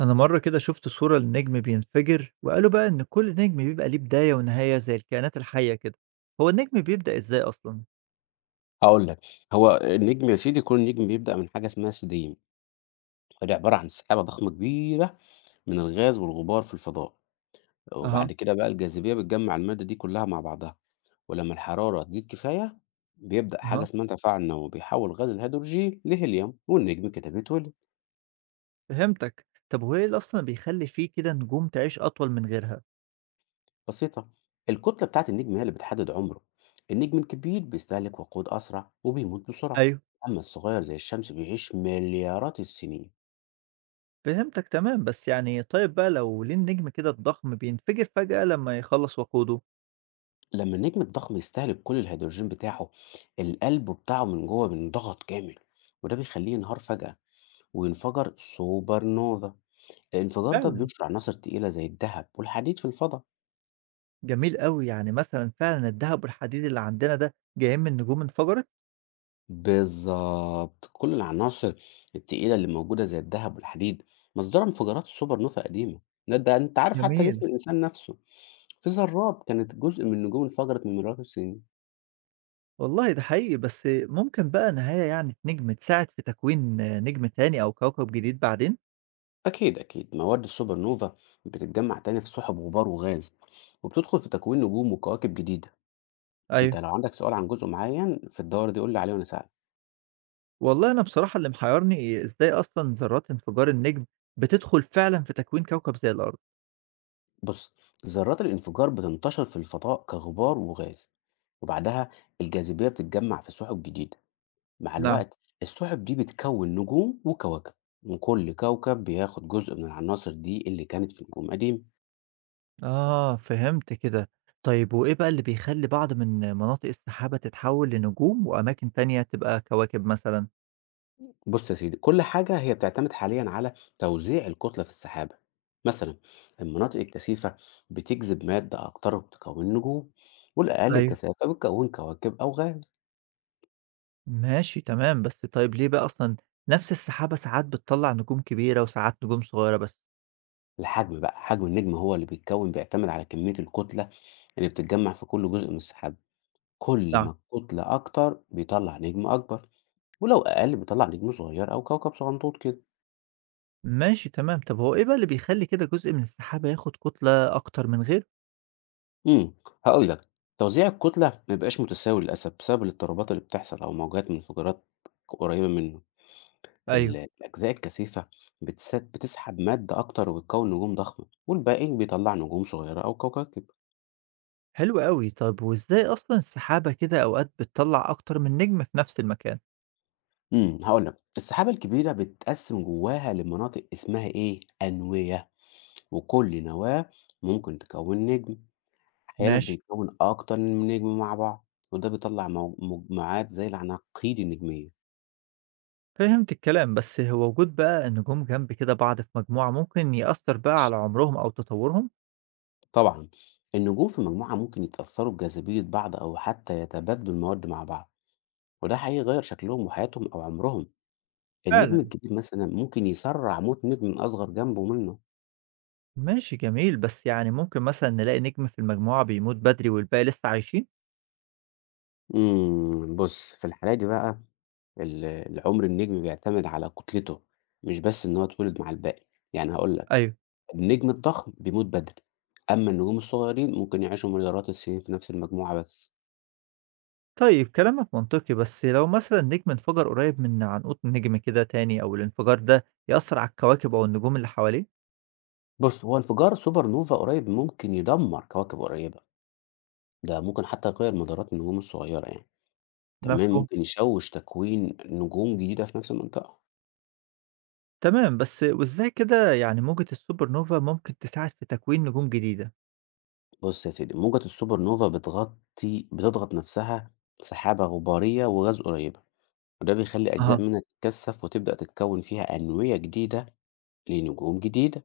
أنا مرة كده شفت صورة لنجم بينفجر وقالوا بقى إن كل نجم بيبقى ليه بداية ونهاية زي الكائنات الحية كده. هو النجم بيبدأ إزاي أصلا؟ هاقول لك، هو النجم يا سيدي كون النجم بيبدأ من حاجة اسمها سيديم، ودي عبارة عن سحابة ضخمة كبيرة من الغاز والغبار في الفضاء، أها. وبعد كده بقى الجاذبية بتجمّع المادة دي كلها مع بعضها، ولمّا الحرارة تزيد كفاية بيبدأ حاجة أها، اسمها تفاعل نووي، بيحوّل غاز الهيدروجين لهيليوم والنجم كده بيتولد. فهمتك. طب وإيه اللي أصلا بيخلي فيه كده نجوم تعيش أطول من غيرها؟ بسيطة. الكتلة بتاعة النجم هي اللي بتحدد عمره، النجم الكبير بيستهلك وقود أسرع وبيموت بسرعة، أيوه، أما الصغير زي الشمس بيعيش مليارات السنين. فهمتك تمام. بس يعني طيب بقى، لو ليه النجم كده الضخم بينفجر فجأة لما يخلص وقوده؟ لما النجم الضخم يستهلك كل الهيدروجين بتاعه، القلب بتاعه من جوه بينضغط كامل، وده بيخليه ينهار فجأة وينفجر سوبر نوفا. الانفجار ده فعلا. بينشر عناصر تقيلة زي الذهب والحديد في الفضاء. جميل قوي. يعني مثلا فعلا الذهب والحديد اللي عندنا ده جايين من نجوم انفجرت؟ بالظبط، كل العناصر التقيلة اللي موجودة زي الذهب والحديد مصدرها انفجارات السوبر نوفا قديمة. ده انت عارف، حتى جميل. جسم الإنسان نفسه في ذرات كانت جزء من النجوم انفجرت من مليارات السنين. والله ده حقيقي، بس ممكن بقى نهاية يعني نجم تساعد في تكوين نجم تاني أو كوكب جديد بعدين؟ أكيد أكيد، مواد السوبر نوفا بتتجمع تاني في سحب غبار وغاز وبتدخل في تكوين نجوم وكواكب جديدة. ايوه. أنت لو عندك سؤال عن جزء معين في الدورة دي قول لي عليه وأنا أساعدك. والله أنا بصراحة اللي محيرني إزاي أصلا ذرات انفجار النجم بتدخل فعلا في تكوين كوكب زي الأرض؟ بص، ذرات الانفجار بتنتشر في الفضاء كغبار وغاز، وبعدها الجاذبية بتتجمع في سحب جديدة. مع نعم. الوقت السحب دي بتكون نجوم وكواكب، وكل كوكب بياخد جزء من العناصر دي اللي كانت في نجوم قديمة. آه، فهمت كده. طيب وإيه بقى اللي بيخلي بعض من مناطق السحابة تتحول لنجوم وأماكن تانية تبقى كواكب مثلا؟ بص يا سيدي، كل حاجة هي بتعتمد حاليا على توزيع الكتلة في السحابة. مثلا المناطق الكثيفة بتجذب مادة أكتر وبتكون نجوم، والأقل ايوه. الكثافة بتكون كواكب أو غاز. ماشي تمام، بس طيب ليه بقى أصلا نفس السحابة ساعات بتطلع نجوم كبيرة وساعات نجوم صغيرة بس؟ الحجم بقى، حجم النجم هو اللي بيتكون بيعتمد على كمية الكتلة اللي بتتجمع في كل جزء من السحابة. كل نعم. ما الكتلة أكتر بيطلع نجم أكبر، ولو أقل بيطلع نجم صغير أو كوكب صغنطوط كده. ماشي تمام، طب هو إيه بقى اللي بيخلّي كده جزء من السحابة ياخد كتلة أكتر من غيره؟ إمم، هاقول لك، توزيع الكتلة ما بيبقاش متساوي للأسف بسبب الاضطرابات اللي بتحصل أو موجات من انفجارات قريبة منه. ال أيوه. الأجزاء الكثيفة بتسحب مادة أكتر وبتكوّن نجوم ضخمة، والباقي بيطلّع نجوم صغيرة أو كواكب. حلو أوي، طب وإزاي أصلًا السحابة كده أوقات بتطلّع أكتر من نجم في نفس المكان؟ هاقول لك، السحابة الكبيرة بتتقسم جواها لمناطق اسمها إيه، أنوية، وكل نواة ممكن تكوّن نجم، أحيانًا ماشي. بيتكوّن أكتر من نجم مع بعض، وده بيطلّع مجموعات زي العناقيد النجمية. فهمت الكلام، بس هو وجود بقى نجوم جنب كده بعض في مجموعة ممكن يأثّر بقى على عمرهم أو تطوّرهم؟ طبعًا، النجوم في مجموعة ممكن يتأثّروا بجاذبية بعض أو حتى يتبادلوا المواد مع بعض، وده هيغيّر شكلهم وحياتهم أو عمرهم. النجم فعلًا. الكبير مثلًا ممكن يسرّع موت نجم أصغر جنبه منه. ماشي جميل، بس يعني ممكن مثلًا نلاقي نجم في المجموعة بيموت بدري والباقي لسه عايشين؟ بُص، في الحالة دي بقى العمر النجم بيعتمد على كتلته، مش بس إن هو اتولد مع الباقي. يعني هاقول لك، أيوه. النجم الضخم بيموت بدري، أمّا النجوم الصغيرين ممكن يعيشوا مليارات السنين في نفس المجموعة بس. طيب كلامك منطقي، بس لو مثلا نجم انفجر قريب من عنقود نجم كده تاني أو الانفجار ده يأثر على الكواكب أو النجوم اللي حواليه. بُص، هو انفجار سوبر نوفا قريب ممكن يدمّر كواكب قريبة. ده ممكن حتى يغيّر مدارات النجوم الصغيّرة يعني، كمان مفهوم. ممكن يشوّش تكوين نجوم جديدة في نفس المنطقة. تمام، بس وإزاي كده يعني موجة السوبر نوفا ممكن تساعد في تكوين نجوم جديدة؟ بُص يا سيدي، موجة السوبر نوفا بتضغط نفسها سحابة غبارية وغاز قريبة، وده بيخلّي أجزاء أها. منها تتكثّف وتبدأ تتكوّن فيها أنوية جديدة لنجوم جديدة.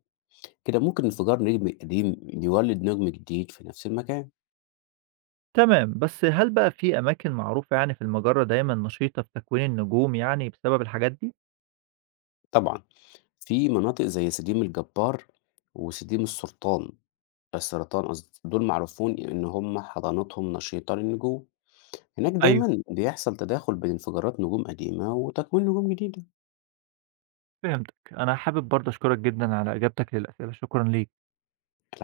كده ممكن انفجار نجم قديم يولد نجم جديد في نفس المكان. تمام، بس هل بقى في أماكن معروفة يعني في المجرة دايما نشيطة في تكوين النجوم يعني بسبب الحاجات دي؟ طبعًا، في مناطق زي سديم الجبار وسديم السرطان، قصدي، دول معروفين إن هم حضانتهم نشيطة للنجوم. هناك أيوه، دايمًا بيحصل تداخل بين انفجارات نجوم قديمة وتكوين نجوم جديدة، فهمتك. أنا حابب برضه أشكرك جدا على إجابتك للأسئلة، شكرا ليك. الع